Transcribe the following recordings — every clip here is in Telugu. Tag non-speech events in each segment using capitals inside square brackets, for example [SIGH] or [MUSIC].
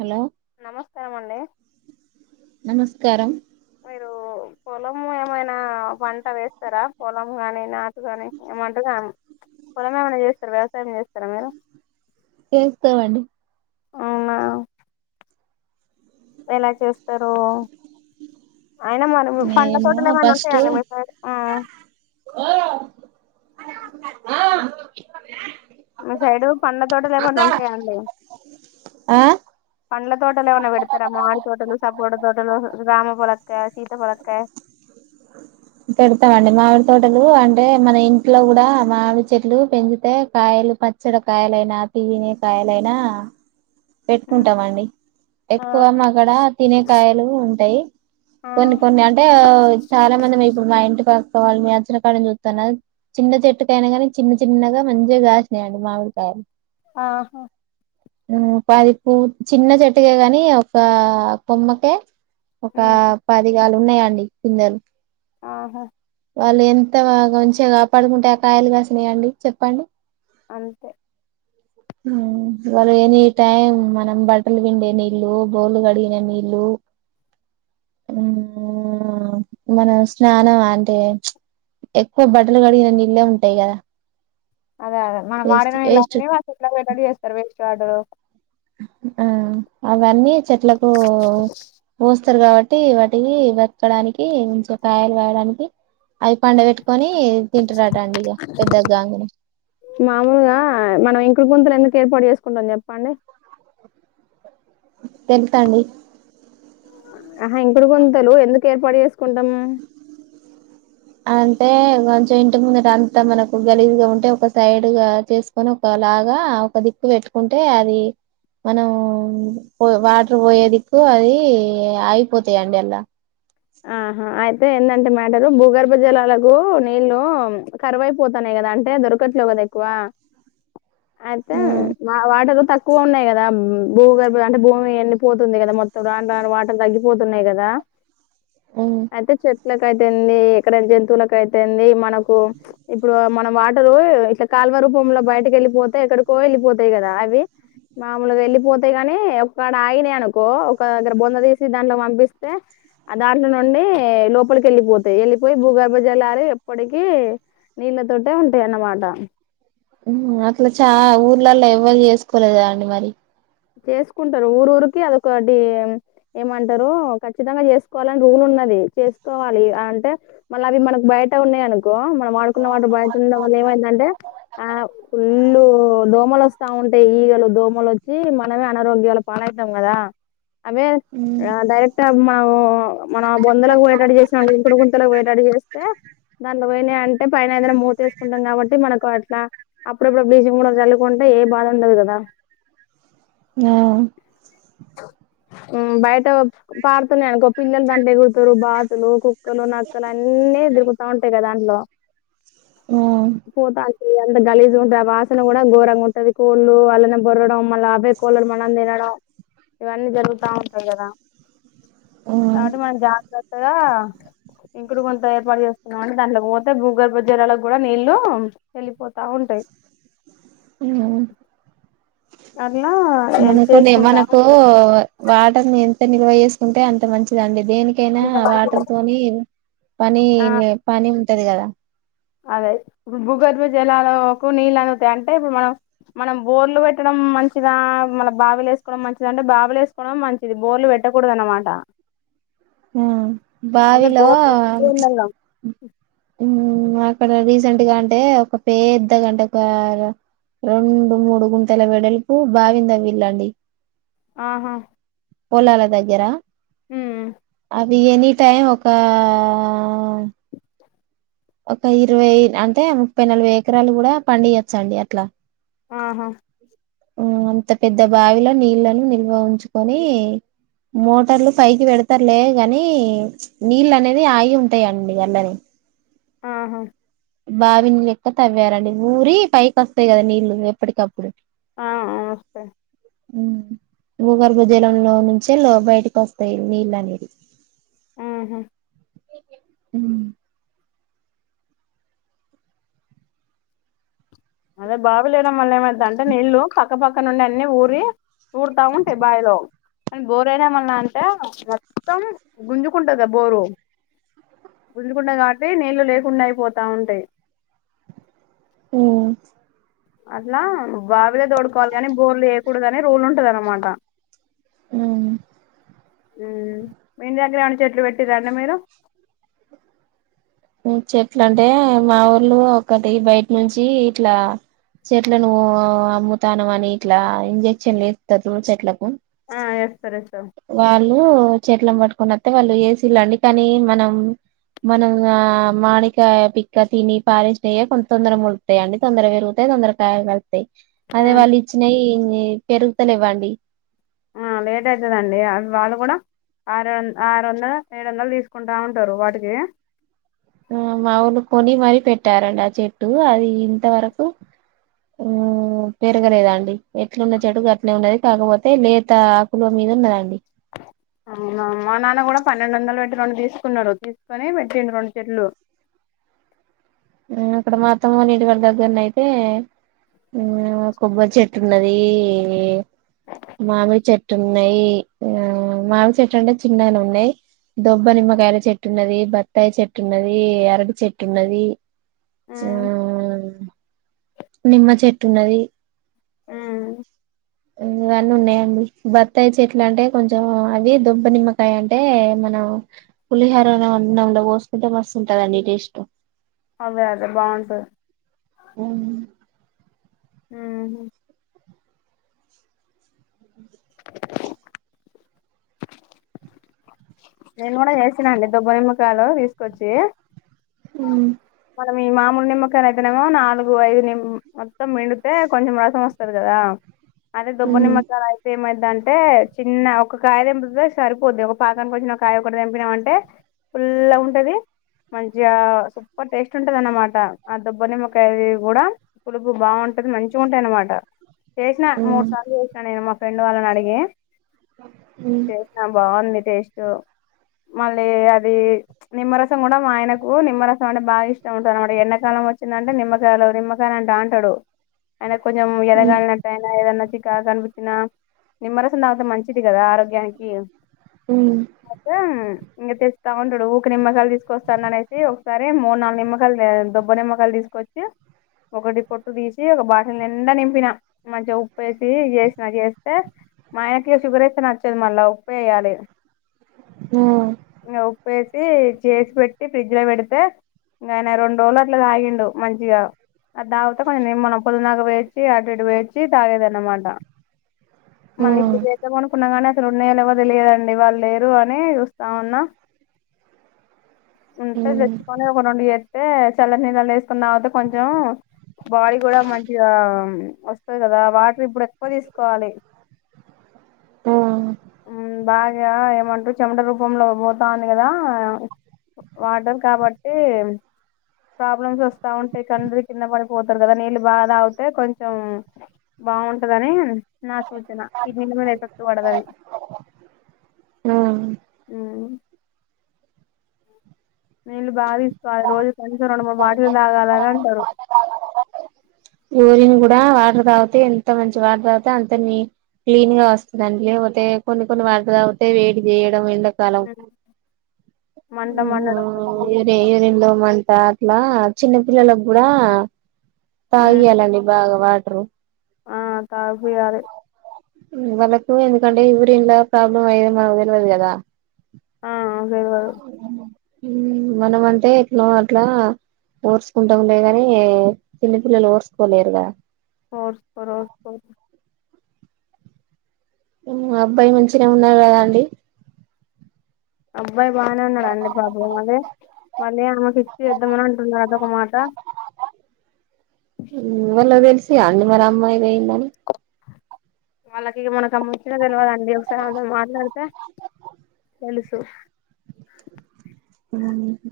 హలో [UNINTELLIGIBLE] నమస్కారం అండి నమస్కారం మీరు పొలము ఏమైనా పంట వేస్తారా, పొలము కాని నాటు కాని ఏమంట కా పొలం ఏమైనా చేస్తారా వ్యవసాయం చేస్తారా మీరు చేస్తామంది ఆవునా ఎలా చేస్తార అయినా మరి పడ్ మేము చోటలే ఏమన్నా ఫస్ట్ ఉంటాయాల ఆ మిసిడ్ ఉమ్ ఆ ఆ సైడ్ పండ్ల తోటలే ఏమన్నా ఉంటాయాండి ఆ పండ్ల తోటలు ఏమైన్నా పెడతారామ్ మాడి తోటలు సబ్గూడ తోటలు రామ పొలక్క సీత పొలక్క పెడతామండి మామిడి తోటలు అంటే మన ఇంట్లో కూడా మామిడి చెట్లు పెంచితే కాయలు పచ్చడి కాయలైనా తియిన కాయలైనా పెట్టుకుంటాం అండి ఎక్కువ ఆహా మా అక్కడ తినేకాయలు ఉంటాయి కొన్ని కొన్ని అంటే చాలా మంది ఇప్పుడు మా ఇంటి పక్క వాళ్ళు మీ అచ్చిన క్కడ చూస్తున్నా చిన్న చెట్టుకాయనా కానీ చిన్న చిన్నగా మంచిగాసినయండి మామిడికాయలు ఆహా ఉమ్ అది చి చిన్న చెట్టుకే గాని ఒక కొమ్మకే ఒక ఉమ్, పదివాల్ ఉన్నాయాండి పిండాల్ ఆహా వాళ్ళు ఎంతగా మంచిగా కాపాడుకుంటే ఆ కాయలుగాసినయంండి చెప్పండి అంతే ఉమ్ వారి ఎని టిమ్ మనం బట్టలు పిండే నీళ్ళ బోలు కడిగిన నీళ్ళు మనం స్నానం అంటే ఎక్కువ బట్టలు కడిగిన నీళ్ళే ఉంటాయి కదా అదే అదే మనం వేస్ట్ వాడిన ఇలా వేస్ట్ వా ఇట్లాటడి చేస్తారు వేస్ట్ చాడు ఆ అ ఇవన్నీ చెట్లకు పోఊస్తారు కాబట్టి టి ఒకటి వాటికి వెక్కడానికి కొంచ కాయలు కాయడానికి అవి పండ పెట్టుకొని తింటున్నటండి ఇక పెద్ద గంగిని మామూలుగా మనం ఇంకుడు గుంతలు ఎందుకు ఏర్పాటు చేసుకుంటాం చెప్పండి తెంతతాండి ఆహా ఇంపుడు గొంతలు ఎందుకు ఏర్పాటు చేసు కుంము టె కొంచెం ఇంటి ముందు అంతా మనకు గలిదుగా ఉంటే ఒక సైడ్గా చేసుకొని ఒక లాగా ఒక దిక్కు పెట్టుకుంటే అది మనం పో వాటర్ పోయే దిక్కు అది అయిపోతాయిండి అల్లా ఆహా అయితే ఏందంటే మ్యాటరు భూగర్భ జలాలకు నీళ్ళలు కరువైపోతాన్నాయి కదా అంటే దొరకట్లేవు కదా ఎక్కువ ఆయతే ఉమ్ వాటరు తక్ క్కువ ఉన్నాయి కదా భూగర్భం అంటే భూమి ఎన్ని పోతుంది కదా మొత్తం రాని రాని వాటర్ తగ్గిపోతున్నాయి కదా ఉమ్ అది చ లకయితేంది ఎక్కడ జంతువులక అయితేంది మనకు ఇప్పుడు మనం వాటరు ఇట్లా కాల్వ రూపంలో బయటకి వెళ్ళిపోతే ఎక్కడికో వెళ్ళిపోతాయి కదా అవి మాముూలుగా వెళ్ళిపోతాయి కాని ఒడ ఆయినాయి అనుకో ఒక దగ్గర బొంద తీసి దాంట్లో పంపిస్తే ఆ దాంట్లో నుండి లోపలికి వెళ్ళిపోతాయి వెళ్ళిపోయి భూగర్భ జలాలు ఎప్పటికి నీళ్ళతోటే ఉంటాయి అన్నమాట ఉమ్ అట్లా చాలా ఊర్లలో ఎవ్వలు చేసుకోలేదా అండి మరి చేసుకుంటారు ఊరు ఊరికి అదొకటి ఏమంటారు ఖచ్చితంగా చేసుకోవాలని రూల్ ఉన్నది చేసుకోవాలి అంటే మళ్ళ అవి మనకు బయట ఉన్నాయి అనుకో మనం ఆడుకున్న వాటి బయట ఉండ వల్ల ఏమైందంటే ఆ ఫుల్లు దోమలు వస్తా ఉంటాయి ఈగలు దోమలు ఈ ీ మనమే అనారోగ్యాల పాాలయితాం కదా అవే ఉమ్ డైరెక్ట్ మన మన బొంందలకు వోయేటట్టు చేసిన ఇంకుడు గుంతలకు వోయెటట్టు చేస్తే దాంట్లో పోయినాయి అంటే పైన ఏదైనా మూతేసుకుంటాం, కాబట్టి మనకు అట్లా అప్పుడప్పుడు బ్లీచింగ్ కూడా చల్లువుకుంటే ఏ బాధ ఉండదు కదా. ఆ హ్ బయట పారుతున్నాయి అనుకో పిల్లలు దాంట్లో ఎగురుతారు బాతులు కు కుక్కలు నక్కలు అన్నే తిరుగుతా ఉంటాయి కదా అలో హూ ఏ అంత గలీజ్ ఉంట ఆ వాసన కూడా గోరంగా ఉంటది కోళ్ళు అల్లనే బొర్లడం మళ్ళా అబే కోళ్లను మనం తినడం ఇవన్నీ జరుగుతా ఉంటాయి కదా కాబట్టి మన జాగ్రత్తగా ఇంకుడు గుంత ఏర్పాటు చేస్తున్నాం అని దాంట్లో కు పోతే భూగర్భ జలాలకు కూడా నీళ్ళు వెళ్ళిపో ఉమ్ అట్లా మనకు చేసుకుంటా మనకు ఉంటారు వాటని ఎంత నిల్వ చేసుకుంటే అంత తా మంచిదండి దేనికైనా అంత మంచిది వాటర్ తోని పని ఆ ఏం లే పని టది కదా అదే ఇప్పుడు భూగర్భ జలాలకు నీళ్ళు అందుతాయా, అంటే ఇప్పుడు మనం మనం బోర్లు పెట్టడం మంచిదా, మన బావిలు వేసుకోవడం మంచిద, అంటే బావిలు వేసుకోవడం మంచిది బోర్లు పెట్టకూడదు అనమాట. హూ బావిలో బోర్లు నీళ్ళలో హు ఆ ఇక్కడ రీసెంట్ గా అంటే ఒక పేద్దగా అంటే, ఒక రెండు మూడు గుంతెల వెడల్పు బావిం దవ్విల్ళండి ఆహా పోలాల దగ్గర హుమ్ అవి ఎనీ టైం ఒక ఆ.... ఒక ఇరవై అంటే ముప్పై నలభై ఎకరాలు కూడా పండియచ్చండి అట్ల ఆహా హు అంత పెద్ద బావిలో నీళ్లను నిల్వ ఉంచుకొని, మోటార్లు పైకి పెడతారులే గాని, నీళ్ళు అనేది ఆగి ఉంటాయండి అళ్లనే ఆహా బావిని లెక్క తవ్వారండి ఊరి పైకి వస్తాయి కదా, నీళ్ళు ఎప్పటికప్పుడు. ఆ వస్తయ్ భూగర్భ జలంలో నుంచే బయటకి వస్తాయి నీళ్ళు అనేది ఆహా హు అదే బావు లేయడం మళ్ళ ఏమయితు దంటే నీళ్ళు పక్క పక్కనున్న అన్ని ఊరి ఊర్ తా ఉంటే బావిలో అన్ బోరు అయినామన్నా అంటే మొత్తం గుంజుకుంటుందా బోరు, గుంజుకుంటది కాబట్టి నీళ్లు లేకుండా అయిపోతా ఉంటాయి. హ్మ్ అట్లా బావిలే దోడుకోవాలి కాని బోర్లు ఏయకూడదు అనే రూల్ ఉంటది అనమాట అవునా హుమ్ మీ ఇంటి దగ్గర ఏమన్న చెట్లు పెట్టిర్ర అండి మీరు చెట్ల అంటే మా ఊర్లో ఒకటి బయట నుంచి ఇట్లా చెట్లను అమ్ముతాను అని ఇట్లా ఇంజక్షన్లు ఏస్తారు చూడు చెట్లకు ఆ వేస్తారు వేస్తారు వాళ్ళు చెట్ల పట్టుకొనిస్తే వాళ్ళు ఏసీలుండి కానీ మనం మనం ఆ మామిడికాయ పిక్క తిని పారేసినేయే కొంత తొందరగా మొలుత్తయి అండి తొందర పెరుగుతాయి తొందరగా కాయలు అదే వాళ్లు ఇచ్చినయి పెరుగుతన్నాయి వానివి లేట్ అయితాదండి వాళ్ళు కూడా ఆరుంద ఆరు వందలు ఏడు వందలు తీసుకుంటా ఉంటారు వాటికి ఆ మ ఊర్లో కొని మరీ పెట్టారండి ఆ చెట్టు అది ఇంతవరకు హు పెరగలేదండి ఎట్లున్న చెడు అట్లే ఉన్నది కాకపోతే లేత ఆకుల మీద ఉన్నదండి. అవునా మా నాన్న కూడా పన్నెండు వందలు పెట్టి రెండు తీసుకున్నారు తీసుకొని పెట్టిండు రెండు చెట్లు ఆ అక్కడ మాత్రము నీటి వరి దగ్గరన అయితే ఆ కొబ్బరి చెట్టు ఉన్నది మామిడి చెట్టు ఉన్నాయి ఆ మామిడి చెట్టు అంటే చిన్నగాగా ఉన్నాయి దొబ్బ నిమ్మకాయల చెట్టు ఉన్నది బత్తాయి చెట్టు ఉన్నది ఆరటి చెట్టు ఉన్నది చ ఉమ్, నిమ్మ చెట్టున్నది ఉమ్, ఇవన్నీ ఉన్నాయండి. బత్తాయి చెట్లు అంటే కొంచెం అవి దుబ్బ నిమ్మకాయ అంటే, మనం పులిహోర అన్నంలో పోసుకుంటే మస్తుంటదండి టేస్ట్ అవే అదే బాగుంటది ఉహు నేను కూడా చేసినా అండి దుబ్బ నిమ్మకాలు తీసుకొచ్చి హు మన మామూలు నిమ్మకాయలు అయితేనేమో నాలుగు ఐదు నిమ్ మొత్తం పిండితే కొంచెం రసం వస్తాది కదా అదే దుబ్బ నిమ్మకాయలు అయితే మ దాం అంటే చిన్న ఒక కాయ తెంపితే సరిపోద్ది ఒక పాకానికి వచ్చిన ఒక కాయ కూడా తెంపినామ అంటే ఫుల్ ఉంటది మంచిగా టేస్ట్ ఉంటది అనమాట ఆ దుబ్బ నిమ్మకాయ కూడా పులుపు బాగుంటది మంచిగా ఉంటాయి అనమాట చేేసినా మూడు సార్లు చేసినా నేను మొ ఫ్రెండ్ వాళ్ళని అడిగి చేసినా బాగుంది టెస్ట్ టో మళ్ళీ అది నిమ్మరసం కూడా మా ఆయనకు నిమ్మర పోనీలే బాగ ఇష్టం అంట అన్నమాట ఎండకాలం వచ్చిందంటే నిమ్మకాయలు నిమ్మకాయలంటావుంటాడు ఆయన కొంచెం ఎదగాలినట్టు అయినా ఏదన్నా కే కనిపిచ్చిన నిమ్మరసం తాగుతే మంచిది కదా ఆరోగ్యానికి ఐతే ఇంక తెస్తా ఉంటడు ఊక నిమ్మకాయలు తీసుకొస్తాననేసి సరే మూడు నాలుగు నిమ్మకాలు తా దొబ్బ నిమ్మకాయలు తీసుకొచ్చి ఒకటి పొట్టు తీసి ఒక బాటిల్ నిండా నింపిన మంచిగా ఉప్పు వేసి చేసిన చేస్తే మా ఆయనకి షుగర్ ఏత్తే నచ్చదు మళ్ళ ఉప్పేయాలి ఇంగ ఉప్పేస్ టి చేసి పెట్టి ఫ్రిడ్జ్ లో పెడు తే ఇంక ఆయన రెండు రోజులు అట్లా తాగిండు మంచిగా అది తాగితే కొంచెం నిమ్మనం పొలినాక పొయ్యొచ్చి అటు ఇటు పోయొచ్చి తాగేది అనమాట మళ్ళీ ఇప్పుడు చేద్దామనుకున్నా కాని అసలున్నాయో లేవొ తెలియదండి వాళ్ళు లేేరు అని చూస్తా ఉన్నా ఉంటది చొచ్చుకొని ఒక రెండు చేత్ పే చల్ల నీళ్ళల్లో వేసుకొని తాగుతే కొంచెం బాడీ కూడా మంచిగా వస్తుది కదా వాటర్ ఇప్పుడు ఎక్కువ తీసుకోవాలి ఉమ్మ్ బా ఇ ఏమంటారు చెమట రూపంలో పోతాంది కదా వాటర్ కాబట్టి ప్రాబ్లమ్స్ వస్తా ఉంటాయి కళ్లు దిరిగి కింద పడిపోతారు కదా నీళ్ళు బాగ తాగితే కొంచం బాగుంటదని నా సూచన కిడ్నీల మీద ఎఫెక్ట్ పడదనే నీళ్లు బాగ దీస్ కాని రోజుకి కనీసం రెండు మూడు బాటిల్ తాగాలని అంటు స [UNINTELLIGIBLE] యూరిన్ కూడా వాటర్ తాగితే ఎంత మంచి వాటర్ తాగితే అంత నీ క్లీన్ గా వస్తుందండి లేకపోతే కొన్ని కొన్ని వాటర్ తాగితే వేడి చేయడం ఎండ కు ఉమ్. మంట మండడం వల్ల ాలరి ఏమైనా, యూరిన్ లొ మంట ట్లా చిన్న పిల్లలకు కూడా ఉమ్ తాగియ్యాలండి బాగా వాట్ ట్రు ఆ తాగుపియ్యాలె వాళ్ళకు ఎందుకంటే యూరిన్ ల ప్రాబ్లం అయ్యేది మనకు తెల్వదు కదా ఆ అదే కద మనం అంటే ఇట్లొ అట్లా ఓర్చుకుంటములే గాని చిన్న పిల్లలు ఓర్చకోలేరు గదా ఫర్స్ పరస్ పర్ [UNINTELLIGIBLE] ఉ అబ్బాయి మంచిగనే ఉన్నారు కదా అండి అబ్బాయి బాగానే ఉన్నాాడండి పాపం అద మళ్ళీ అమ్మకిిచ్చి చేద్దమని అంటున్నారు అదొక మాట వాళ్ళకి తెలిసి అండి మరి అమ్మాయి పోయిందని వాళ్ళకి మనకు ముచ్చట తెలవదండి ఒకసారి ఆమెతో మాట్లాడితే తెలుసు పోయిందని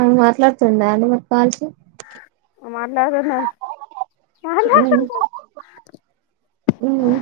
అ మాట్లాడుతుందా అంటే మాకు కాల్స్ అ మా అన్నా [INAUDIBLE] మ్మ్ మ్మ్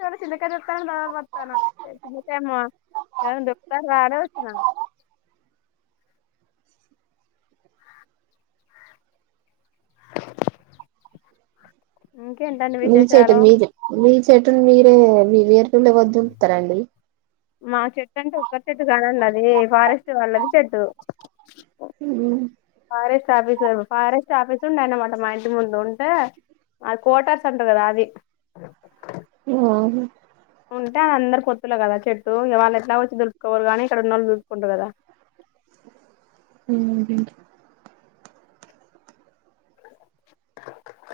చాల చిన్నకాయ చెతాను ద పస్తాను చిన్నకాయమో ఏైనా దొకుతను రాడ వచ్చినాను [UNINTELLIGIBLE] ఇంకేంటండి మీ చెట్ విశేషాలు మీదె మీ చెట్టును మీరే మీరు ఏరులు వదుంటతారండి మా చెట్టు అంటే ఒక్క చెట్టు కాదండి అది ఫారెస్ట్ వాళ్ళది చెట్టు హ ఫారెస్ట్ ఆఫీస్ ఫారెస్ట్ ఆఫీస్ ఉండే అన్నమాట మా ఇంటి ముందు ఉంటే అది కోటర్స్ అంటారు కదా అది ఆ ఉంటే అందరు పొత్తులొ కదా చెట్టు వాళ్ళు ఎట్లా వచ్చి దురుక్కకోవరు గానీ ఇక్కడ ఉన్నోళ్ళు దురుకుంటారు కదా అ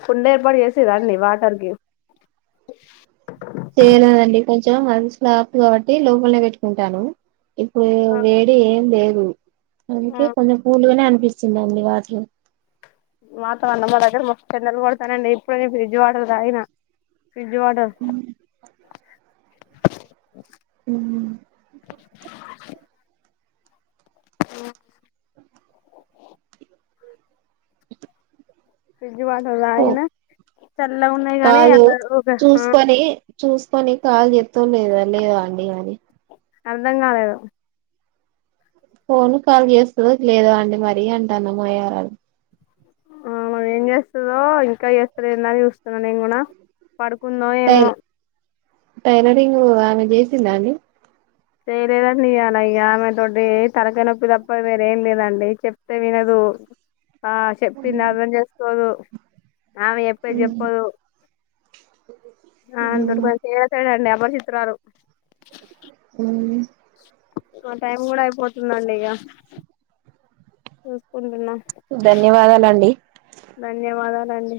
కుండ ఏర్పాటు చేసేదాన్ని వాటర్కి చేయలేదండి కొంచెం మనసుక్ కాబట్టి లోపలనే పెట్టుకుంటాను ఇప్పుడు ఆ, వేరే ఏం లేదు ఉ ఆ, అందుకే కొంచెం కూలుగానే అనిపిస్తుింది అండి వాట్లు మాతమన్న మా దగ్గర మొ పిందలు కొడతానండి ఇప్పుడు నేను ఫ్రిడ్జ్ వాడర్ దాగిన ఫ్జ్రజ్ వాటర్ ఉం ఓ ఫ్రిడ్జ్ వాట ఓ రాయినా చల్లగున్నయి గనీ అ కాలు ఒక చూసుకొని చూసుకొని కాలు చెత్తవ లేదా లేదా అండి అది అర్థం కాలేదు ఫోన్ కాల్ చేస్తుంది లేదా అండి మర అంటాన్నా మా యారాలు ఆమె ఏం చేస్తదో ఇంకా చేస్తలేందని చూస్తున్నా నేను కూడా పడుకుందో ఏమో టైలరింగ్ ఆమె చేసిందాండి చేయలేదండి ఇయ్యాల ఇక ఆమెతోటి తలకాయ నొప్పి తప్ప వేరేం లేదండి చెప్తే వినదు ఆ చెప్పింది అర్థం చేసుకోదు ఆమె చెప్పేది చెప్పదు అ తతాడండి వశిత్రారు [UNINTELLIGIBLE] ఆ టైం గూడ అయిపోతుందండి ఇగ చూసుకుంటున్నా ధన్యవాదాలండి ధన్యవాదాలండి